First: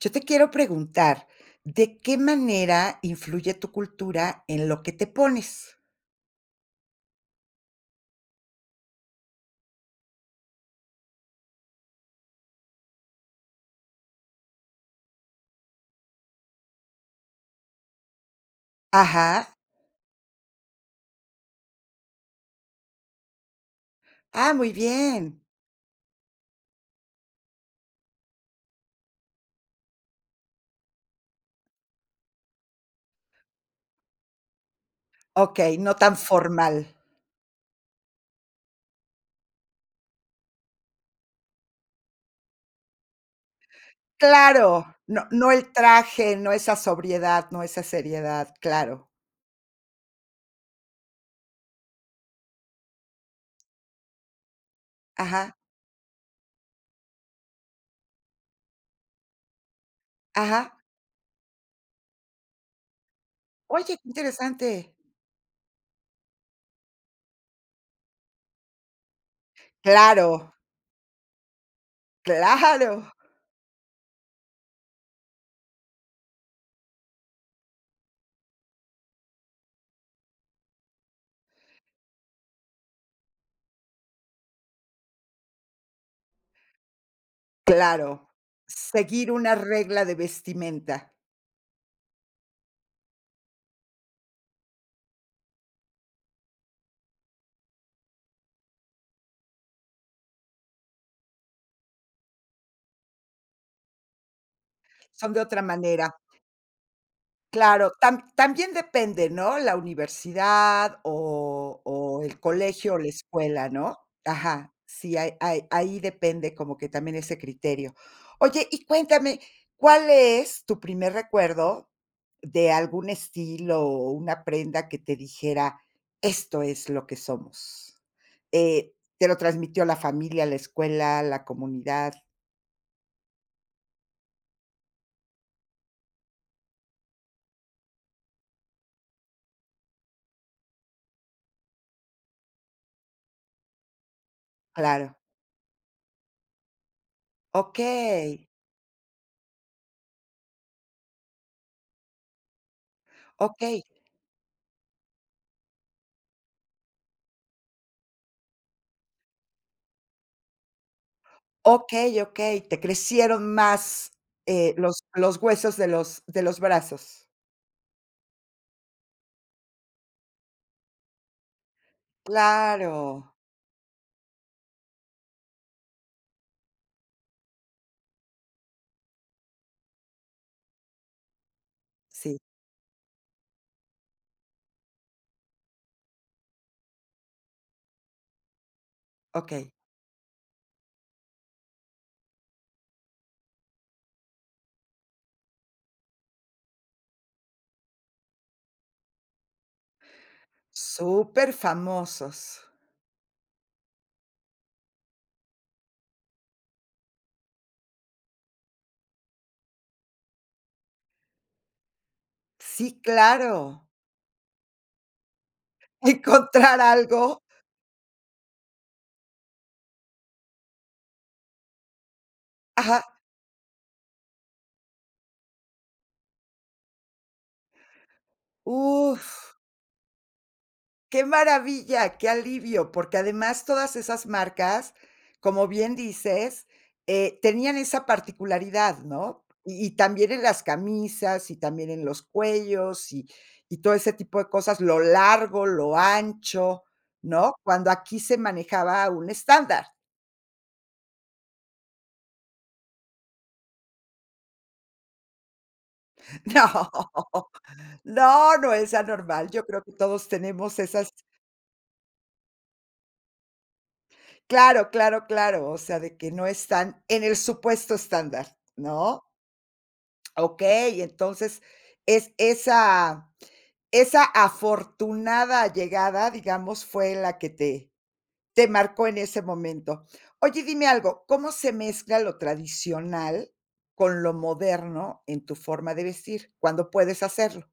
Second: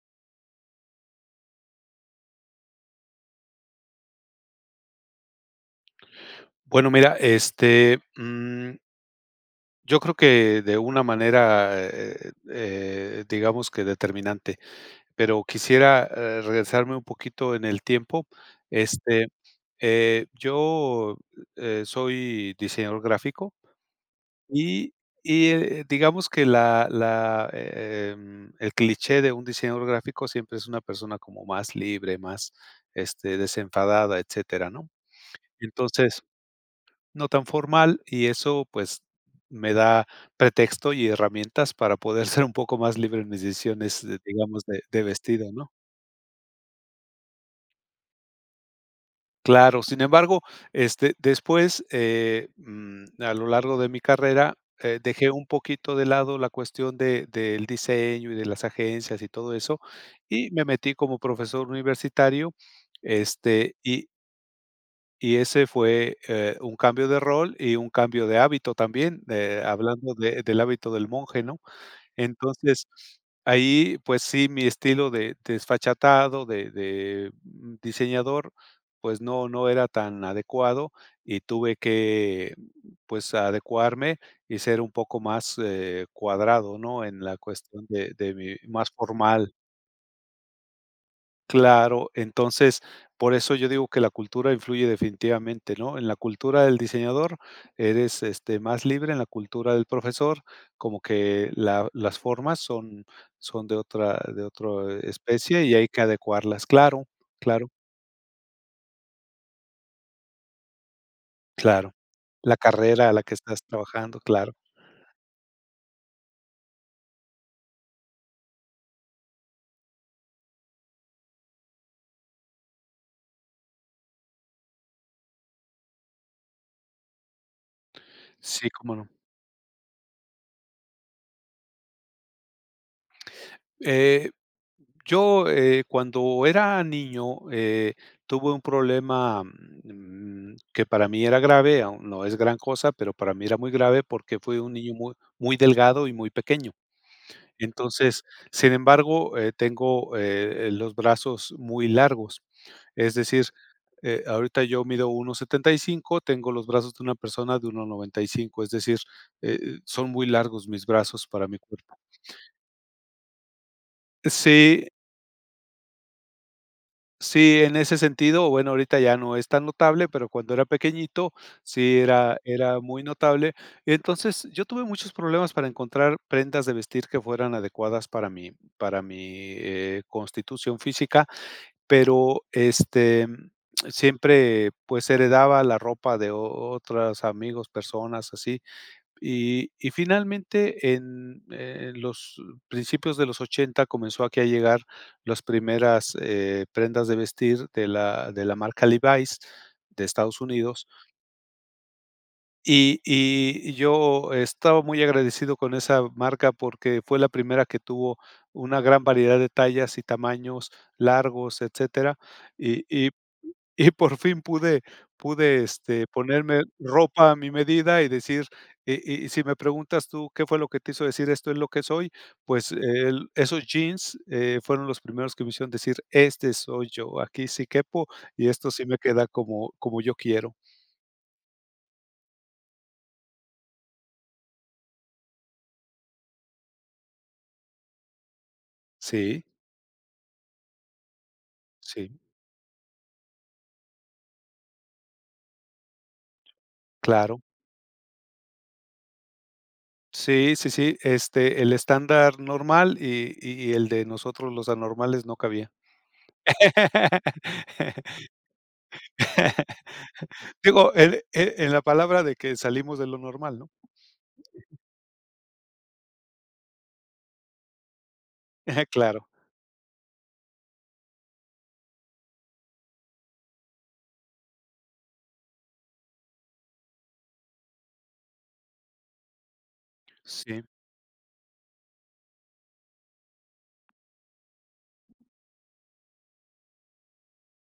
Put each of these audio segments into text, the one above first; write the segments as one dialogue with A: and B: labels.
A: Yo te quiero preguntar, ¿de qué manera influye tu cultura en lo que te pones?
B: Bueno, mira, yo creo que de una manera, digamos que determinante, pero quisiera regresarme un poquito en el tiempo. Este,
A: Ajá.
B: yo, soy diseñador gráfico
A: Ah, muy
B: y,
A: bien.
B: y digamos que el cliché de un diseñador gráfico siempre es una persona como más libre, más desenfadada, etcétera, ¿no?
A: Okey, no tan
B: Entonces,
A: formal.
B: no tan formal y eso, pues, me da pretexto y herramientas para poder ser un poco más libre en mis decisiones, de digamos, de
A: Claro,
B: de
A: no
B: vestido,
A: no
B: ¿no?
A: el traje, no esa sobriedad, no esa seriedad, claro.
B: Claro, sin embargo, después, a lo largo de mi carrera, dejé un
A: Ajá,
B: poquito de lado la cuestión de del diseño y de las agencias y todo eso, y me
A: ajá.
B: metí como profesor universitario. este,
A: Oye, qué
B: y
A: interesante.
B: Y ese fue, un cambio de rol y un cambio de hábito también, hablando de
A: Claro,
B: del hábito del monje, ¿no? Entonces,
A: claro,
B: ahí, pues sí, mi estilo de desfachatado, de diseñador, pues no era tan adecuado y tuve que, pues, adecuarme y ser un poco más, cuadrado, ¿no? En la cuestión de
A: claro.
B: de mi más
A: Seguir
B: formal.
A: una regla de vestimenta.
B: Claro, entonces, por eso yo digo que la cultura influye definitivamente, ¿no? En la cultura del diseñador eres, más libre; en la cultura del profesor, como que la las formas son de otra
A: Son de otra
B: especie y hay que
A: manera.
B: adecuarlas. Claro, claro,
A: Claro, también depende, ¿no? La universidad o
B: claro.
A: o el
B: La
A: colegio o
B: carrera
A: la
B: a la que estás
A: escuela, ¿no?
B: trabajando, claro.
A: Ajá, sí, ahí depende como que también ese criterio. Oye, y cuéntame, ¿cuál es tu primer recuerdo de algún estilo o una prenda que te dijera: "Esto es lo que somos"?
B: Sí, cómo no.
A: ¿Te lo transmitió la familia, la escuela, la comunidad?
B: Eh, yo, cuando era niño, tuve un problema, que para mí era grave, aún no es gran cosa, pero para mí era muy grave porque fui un niño muy
A: Claro.
B: muy delgado y muy pequeño. Entonces,
A: Okey,
B: sin embargo, tengo, los brazos muy largos. Es decir,
A: okey.
B: ahorita yo mido 1,75, tengo los brazos de una persona de 1,95. Es decir, eh, son muy largos mis brazos para mi cuerpo.
A: Okey, okey, te crecieron más,
B: Sí,
A: los huesos de los brazos.
B: Sí, en ese sentido, bueno, ahorita ya no es tan notable, pero cuando era pequeñito sí era
A: Claro.
B: muy notable. Entonces, yo tuve muchos problemas para encontrar prendas de vestir que fueran adecuadas para mi, constitución física,
A: Sí,
B: pero, siempre, pues, heredaba la ropa de otras amigos, personas así. Y
A: okey.
B: y finalmente, en los principios de los 80 comenzó aquí a llegar las primeras, prendas de vestir de la marca Levi's de Estados Unidos,
A: Famosos.
B: y yo estaba muy agradecido con esa marca porque fue la primera que tuvo una gran variedad de tallas y tamaños largos, etcétera, y
A: Sí,
B: y
A: claro.
B: y por fin pude, ponerme
A: Encontrar
B: ropa a
A: algo,
B: mi medida y decir, y y si me preguntas tú qué fue lo que te hizo decir esto es lo que soy, pues,
A: ajá,
B: el esos jeans, fueron los primeros que me hicieron decir: "Este soy yo, aquí sí quepo y esto sí me queda
A: uf.
B: como yo quiero".
A: Qué maravilla, qué alivio, porque además todas esas marcas, como bien dices, tenían esa particularidad,
B: Sí,
A: ¿no? Y también en las camisas, y también en
B: sí,
A: los cuellos, y todo ese tipo de cosas, lo largo, lo ancho,
B: claro.
A: ¿no? Cuando aquí se manejaba un estándar.
B: Sí, sí, sí, el estándar normal y el de nosotros los anormales no cabía.
A: No, no, no es anormal. Yo creo que todos tenemos
B: Digo,
A: esas,
B: en la palabra de que salimos de lo normal, ¿no?
A: claro, claro, claro, o sea, de que no están en el supuesto estándar, ¿no?
B: Claro,
A: Okey, entonces es esa afortunada llegada, digamos, fue la que te marcó en ese momento.
B: sí.
A: Oye, dime algo, ¿cómo se mezcla lo tradicional con lo moderno en tu forma de vestir? Cuando puedes hacerlo.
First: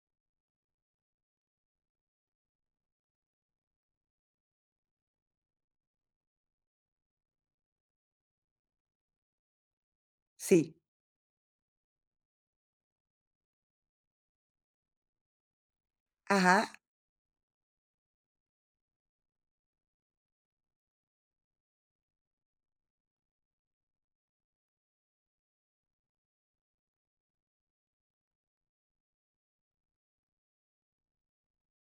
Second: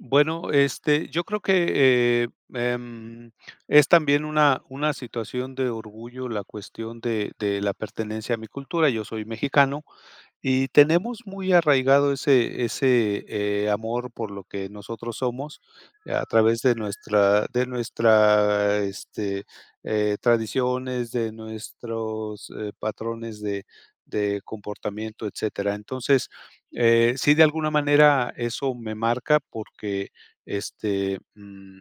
B: Bueno, yo creo que, em, es también una situación de orgullo la cuestión de la pertenencia a mi cultura. Yo soy mexicano. Y
A: Sí.
B: tenemos muy arraigado ese, amor por lo que nosotros somos, a través
A: Ajá,
B: de nuestra, tradiciones, de nuestros, patrones de comportamiento, etcétera. Entonces, sí, de alguna manera eso me marca porque, este, mm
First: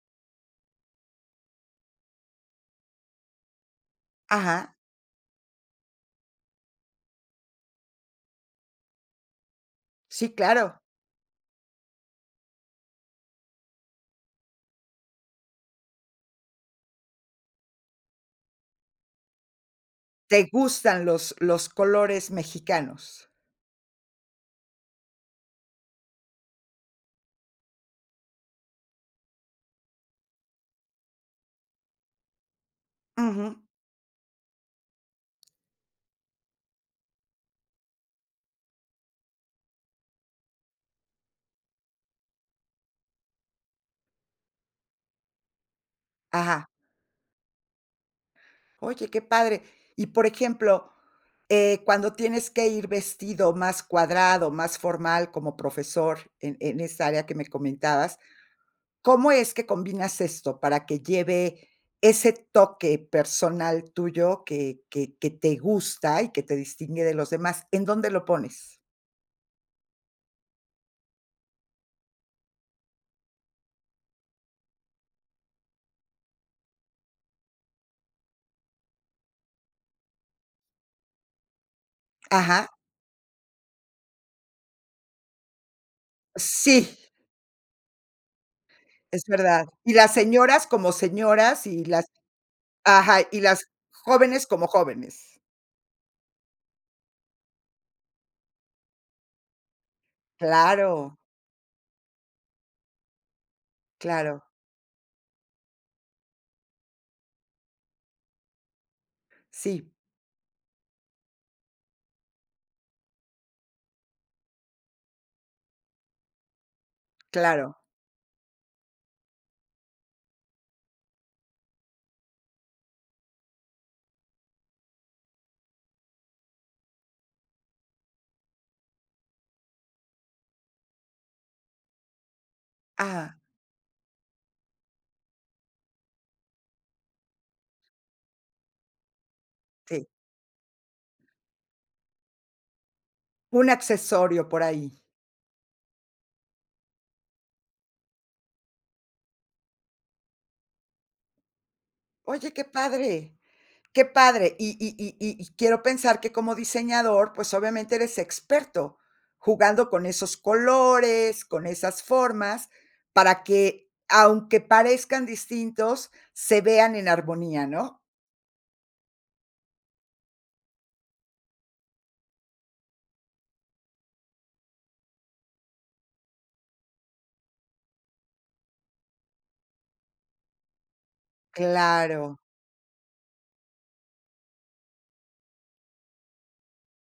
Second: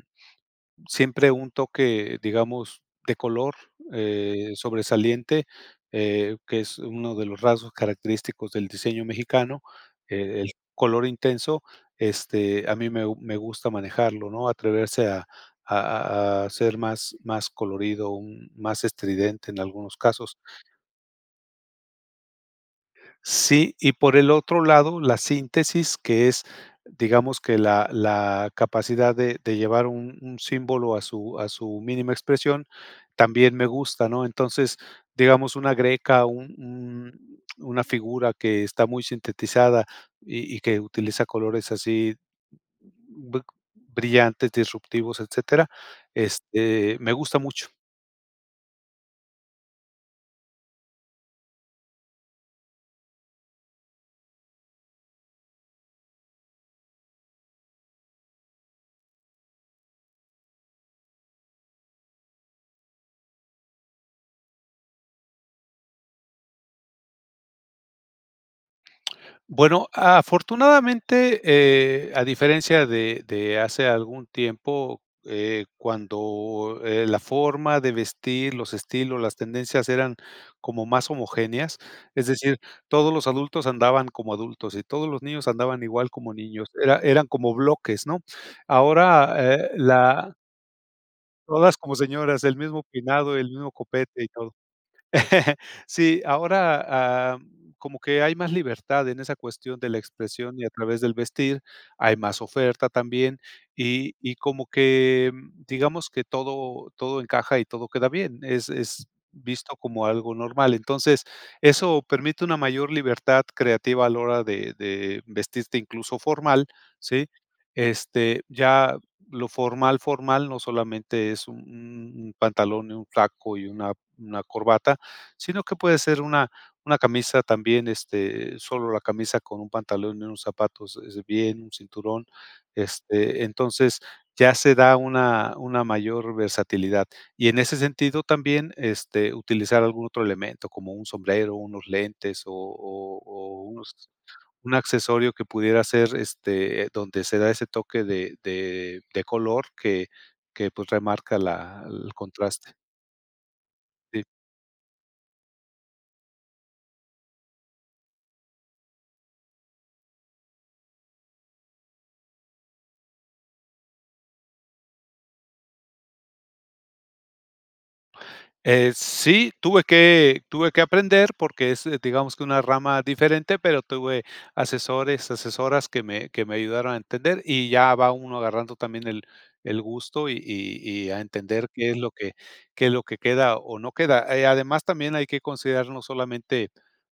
B: siempre un toque, digamos, de color,
A: ajá.
B: sobresaliente, que es uno de los rasgos característicos del diseño mexicano,
A: Sí,
B: el
A: claro.
B: color intenso. A mí me gusta manejarlo, ¿no? Atreverse a ser más colorido, un más estridente en algunos casos.
A: Te gustan los colores mexicanos.
B: Sí, y por el otro lado, la síntesis, que es, digamos que la capacidad de llevar un símbolo a su mínima expresión,
A: Ujú.
B: también me gusta, ¿no? Entonces, digamos, una greca, un una figura que está muy sintetizada y que utiliza colores así br brillantes, disruptivos, etcétera,
A: Ajá.
B: me gusta mucho.
A: Oye, qué padre. Y, por ejemplo, eh, cuando tienes que ir vestido más cuadrado, más formal como profesor en esa área que me comentabas, ¿cómo es que combinas esto para que lleve ese toque personal tuyo que te gusta y que te distingue de los demás? ¿En dónde lo pones?
B: Bueno, afortunadamente, a diferencia de hace algún tiempo, cuando, la forma de vestir, los estilos, las tendencias eran como más homogéneas. Es decir,
A: Ajá,
B: todos los adultos andaban como adultos y todos los niños andaban igual como niños,
A: sí,
B: eran como bloques, ¿no?
A: es
B: Ahora,
A: verdad. Y las
B: la
A: señoras como señoras
B: todas
A: y
B: como
A: las,
B: señoras, el mismo
A: ajá,
B: peinado,
A: y
B: el
A: las
B: mismo copete y
A: jóvenes
B: todo.
A: como jóvenes.
B: Sí, ahora, ah, como que hay más libertad en esa cuestión de la expresión y a través del
A: Claro,
B: vestir, hay más oferta también, y
A: claro,
B: como que, digamos que todo encaja y todo queda bien, es visto
A: sí,
B: como algo normal. Entonces, eso permite una mayor libertad creativa a la hora de vestirte incluso formal, ¿sí?
A: claro.
B: Ya lo formal, formal no solamente es un pantalón y un saco y una corbata, sino que puede ser una camisa también, solo la camisa con un pantalón y unos zapatos, es bien, un cinturón,
A: Ah,
B: entonces ya se da una mayor versatilidad. Y en ese sentido también, utilizar algún
A: sí.
B: otro elemento, como un sombrero, unos lentes o
A: Un
B: unos
A: accesorio por
B: un
A: ahí.
B: accesorio que pudiera ser, donde se da ese toque de color que, pues, remarca la el
A: Oye, qué
B: contraste.
A: padre, qué
B: Sí.
A: padre. Y quiero pensar que como diseñador, pues, obviamente eres experto jugando con esos colores, con esas formas, para que, aunque parezcan distintos, se vean en armonía, ¿no?
B: Sí, tuve que aprender porque es, digamos que una rama diferente, pero tuve asesores, asesoras que me ayudaron a entender, y ya va uno agarrando también el gusto y a entender qué es lo que,
A: Claro,
B: queda o no queda. Además, también hay que considerar no solamente,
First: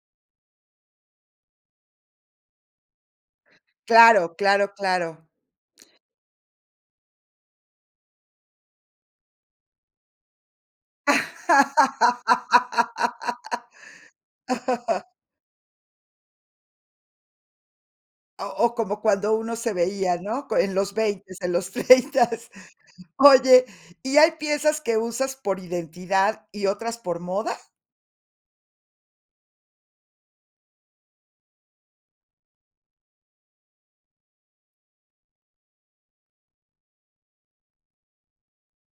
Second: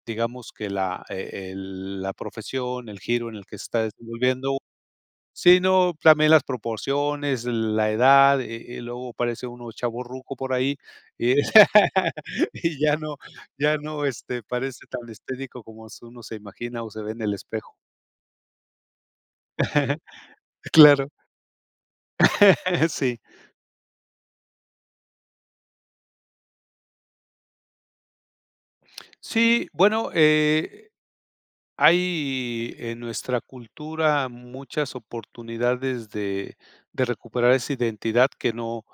B: digamos que la, el la profesión, el giro en el que se está
A: claro,
B: desenvolviendo,
A: claro, claro.
B: sino también las proporciones, la edad. Luego parece uno chavorruco por ahí, y y ya no, parece tan estético como s uno se imagina o se ve en el espejo.
A: O como cuando uno se veía, ¿no? Co En los
B: Claro,
A: veinte, en los treinta.
B: sí.
A: Oye, ¿y hay piezas que usas por identidad y otras por moda?
B: Sí, bueno, hay en nuestra cultura muchas oportunidades de, recuperar esa identidad que no,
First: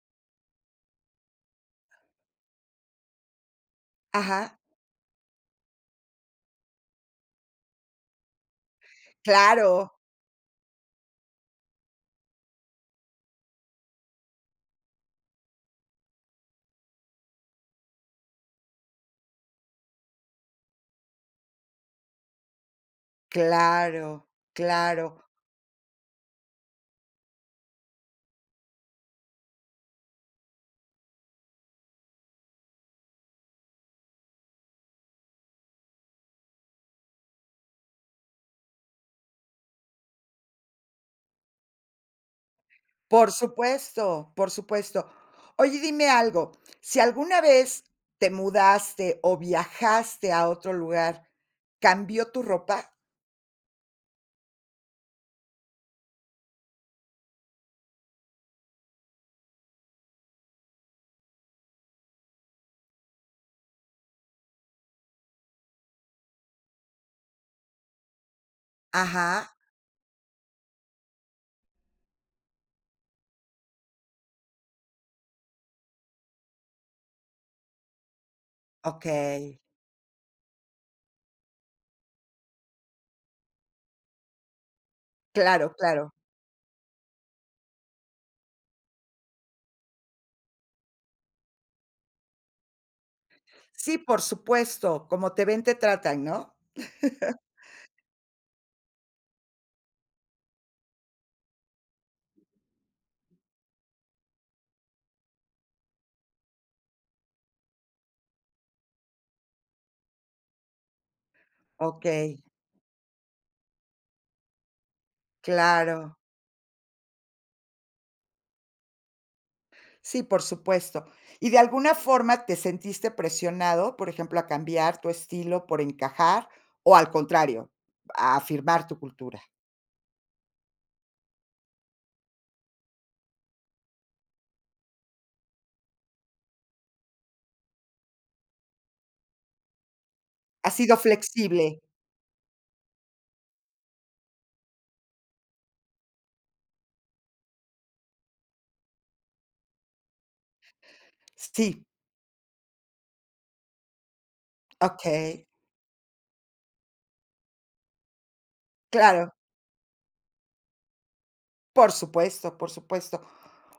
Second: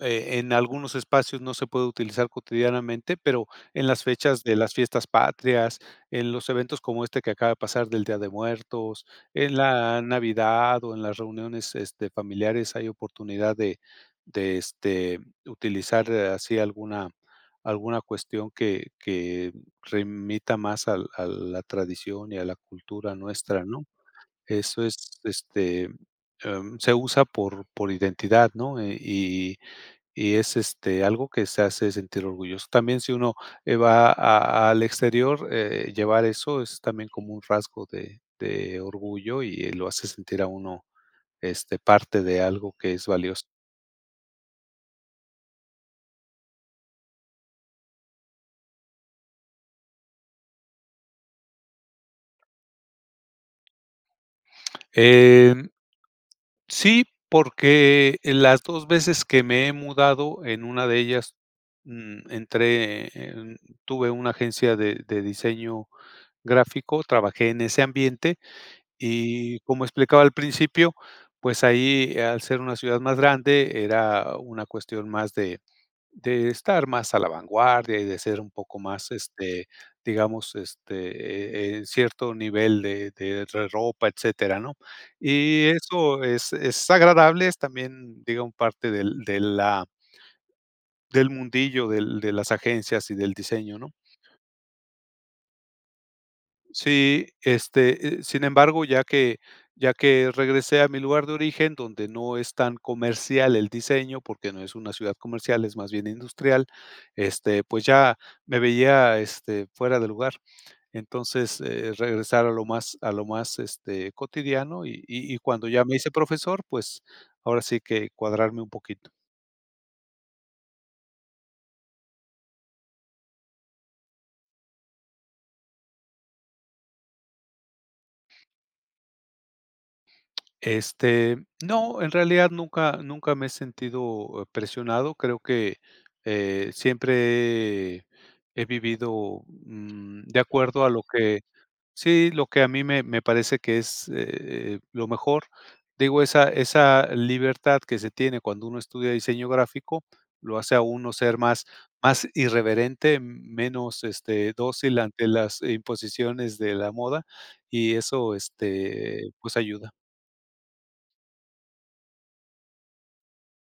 B: en algunos espacios no se puede utilizar cotidianamente, pero en las fechas de
A: Ajá.
B: las fiestas patrias, en los eventos como este que acaba de pasar del Día de Muertos, en
A: Claro,
B: la Navidad o en las reuniones, familiares, hay oportunidad de utilizar, así alguna cuestión que remita más al a la tradición y a la cultura nuestra, ¿no?
A: claro,
B: Eso es,
A: claro.
B: se usa por identidad, ¿no? Y es, algo que se hace sentir orgulloso. También, si uno, va a al exterior, llevar eso es también como un rasgo de orgullo y lo hace sentir a uno, parte de algo que es
A: Por
B: valioso.
A: supuesto, por supuesto. Oye, dime algo, si alguna vez te mudaste o viajaste a otro lugar, ¿cambió tu ropa?
B: Em Sí, porque las 2 veces que me he mudado, en una de ellas, entré en tuve una agencia de diseño gráfico, trabajé en ese ambiente
A: Ajá,
B: y, como explicaba al principio, pues ahí, al ser una ciudad más grande, era una cuestión más de estar más a la vanguardia y de ser un poco más,
A: okey.
B: digamos, en cierto nivel de re ropa, etcétera, ¿no? Y
A: Claro, claro.
B: eso es agradable, es también, digamos, parte del mundillo del de las agencias y del diseño, ¿no?
A: Sí, por supuesto, como te ven, te tratan, ¿no?
B: Sí, sin embargo, ya que regresé a mi lugar de origen, donde no es tan comercial el diseño, porque no es una ciudad comercial, es más bien industrial, pues ya me veía, fuera de lugar. Entonces,
A: Okey,
B: regresar a lo más, cotidiano, y cuando ya me hice
A: claro.
B: profesor, pues, ahora sí que cuadrarme un poquito.
A: Sí, por supuesto. ¿Y de alguna forma te sentiste presionado, por ejemplo, a cambiar tu estilo por encajar o al contrario, a afirmar tu cultura?
B: Este, no, en realidad nunca me he sentido, presionado. Creo que, siempre he vivido, de
A: ¿Has
B: acuerdo a
A: sido
B: lo que,
A: flexible?
B: sí, lo que a mí me parece que es, lo mejor. Digo, esa libertad que se tiene cuando uno estudia diseño gráfico lo hace a uno ser más
A: Sí,
B: más irreverente, menos, dócil ante
A: okey,
B: las imposiciones de la moda, y eso,
A: claro,
B: pues ayuda.
A: por supuesto, por supuesto.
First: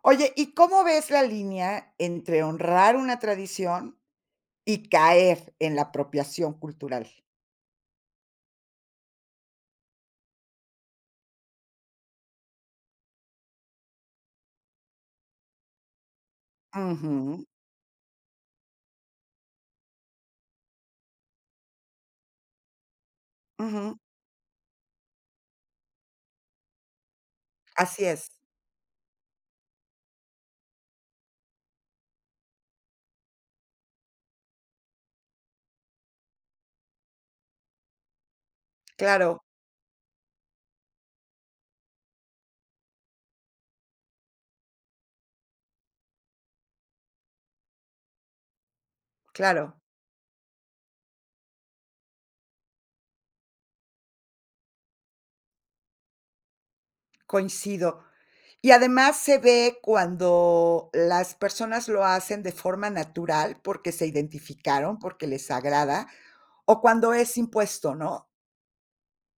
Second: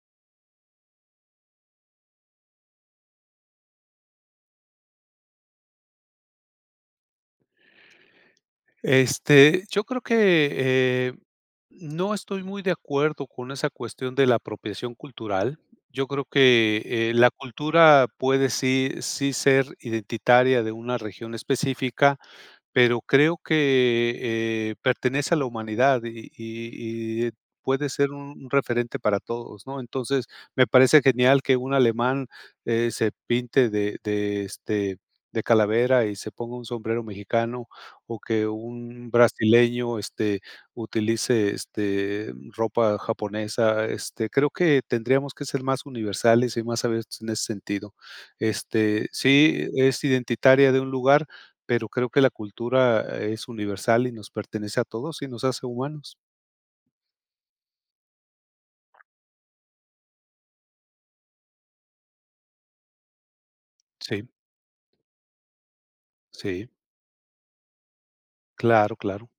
A: Oye, ¿y cómo ves la línea entre honrar una tradición y caer en la apropiación cultural?
B: Yo creo que, eh, no estoy muy de acuerdo con esa cuestión de la apropiación cultural. Yo creo que, la
A: Ujú,
B: cultura puede sí sí ser identitaria de una región específica, pero creo
A: ujú,
B: que, pertenece a la humanidad y puede
A: así
B: ser
A: es,
B: un referente para todos, ¿no? Entonces, me parece genial que un alemán, se pinte de calavera y se ponga un sombrero mexicano, o que un
A: claro,
B: brasileño, utilice, ropa japonesa. Creo que tendríamos que ser más universales y más abiertos en ese sentido. Sí,
A: claro.
B: es identitaria de un lugar, pero creo que la cultura, es universal y nos pertenece a todos y nos hace humanos.
A: Coincido. Y además se ve cuando las personas lo hacen de forma natural, porque se
B: Sí,
A: identificaron, porque les agrada,
B: sí,
A: o cuando es impuesto, ¿no?
B: claro, claro.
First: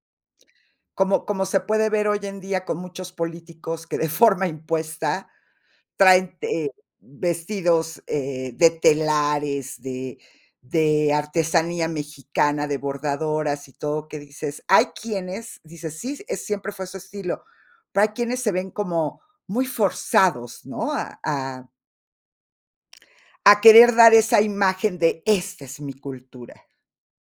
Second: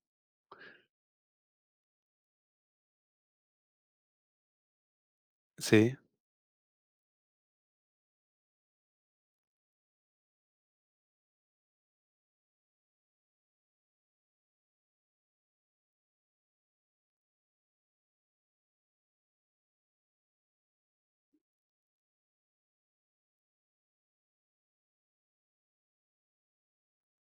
A: Como como se puede ver hoy en día con muchos políticos que de forma impuesta
B: Sí,
A: traen, vestidos, de telares, de artesanía mexicana, de bordadoras y todo, que dices hay quienes, dices: "Sí, es siempre fue su estilo", pero hay quienes se ven como muy forzados, ¿no? A a querer dar esa imagen de: "Esta es mi cultura".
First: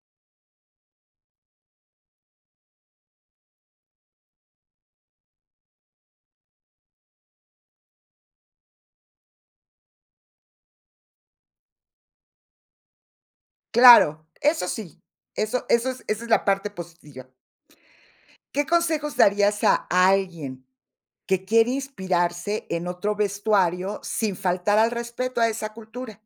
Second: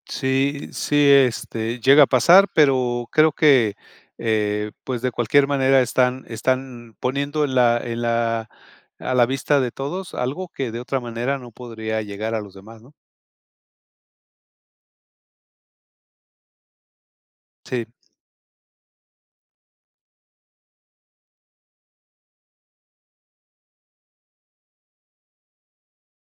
B: sí, sí, llega a pasar, pero creo que, pues, de cualquier manera están poniendo en la a la vista de todos algo que de otra manera no podría llegar a los demás, ¿no?
A: Claro, eso sí, eso es esa es la parte positiva.
B: Sí.
A: ¿Qué consejos darías a alguien que quiere inspirarse en otro vestuario sin faltar al respeto a esa cultura?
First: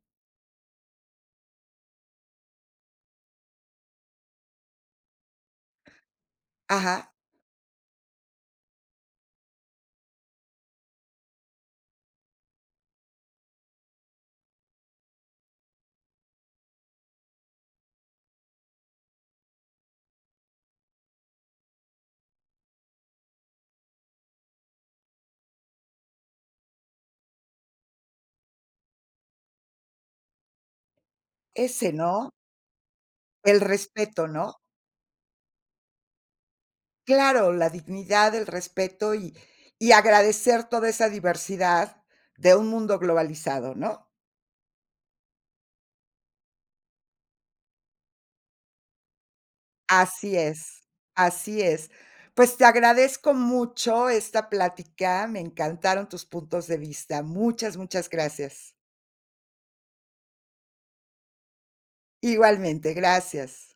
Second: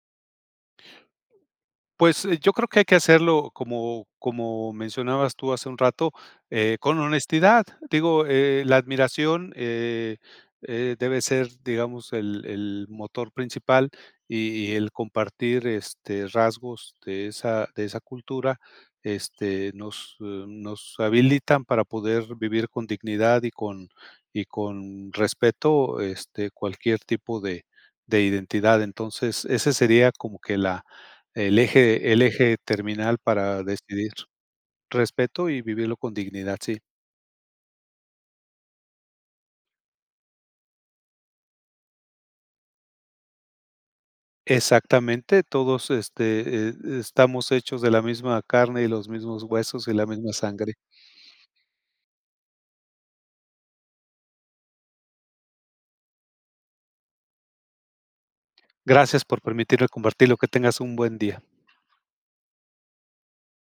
B: Pues, yo creo que hay que hacerlo como mencionabas tú hace un rato, con
A: Ajá,
B: honestidad. Digo, la admiración, debe ser, digamos, el motor principal, y el compartir, rasgos de esa cultura, nos, nos habilitan para poder vivir con dignidad y con respeto, cualquier tipo de identidad. Entonces, ese sería como que la
A: ese,
B: el
A: ¿no?
B: eje terminal
A: El
B: para decidir.
A: respeto, ¿no?
B: Respeto y vivirlo con dignidad, sí.
A: Claro, la dignidad, el respeto y agradecer toda esa diversidad de un mundo globalizado, ¿no?
B: Exactamente, todos, estamos hechos de la misma carne y los mismos huesos y la misma
A: Así
B: sangre.
A: es, así es. Pues te agradezco mucho esta plática, me encantaron tus puntos de vista. Muchas, muchas gracias.
B: Gracias por permitirme compartirlo, que tengas un buen día.
A: Igualmente, gracias.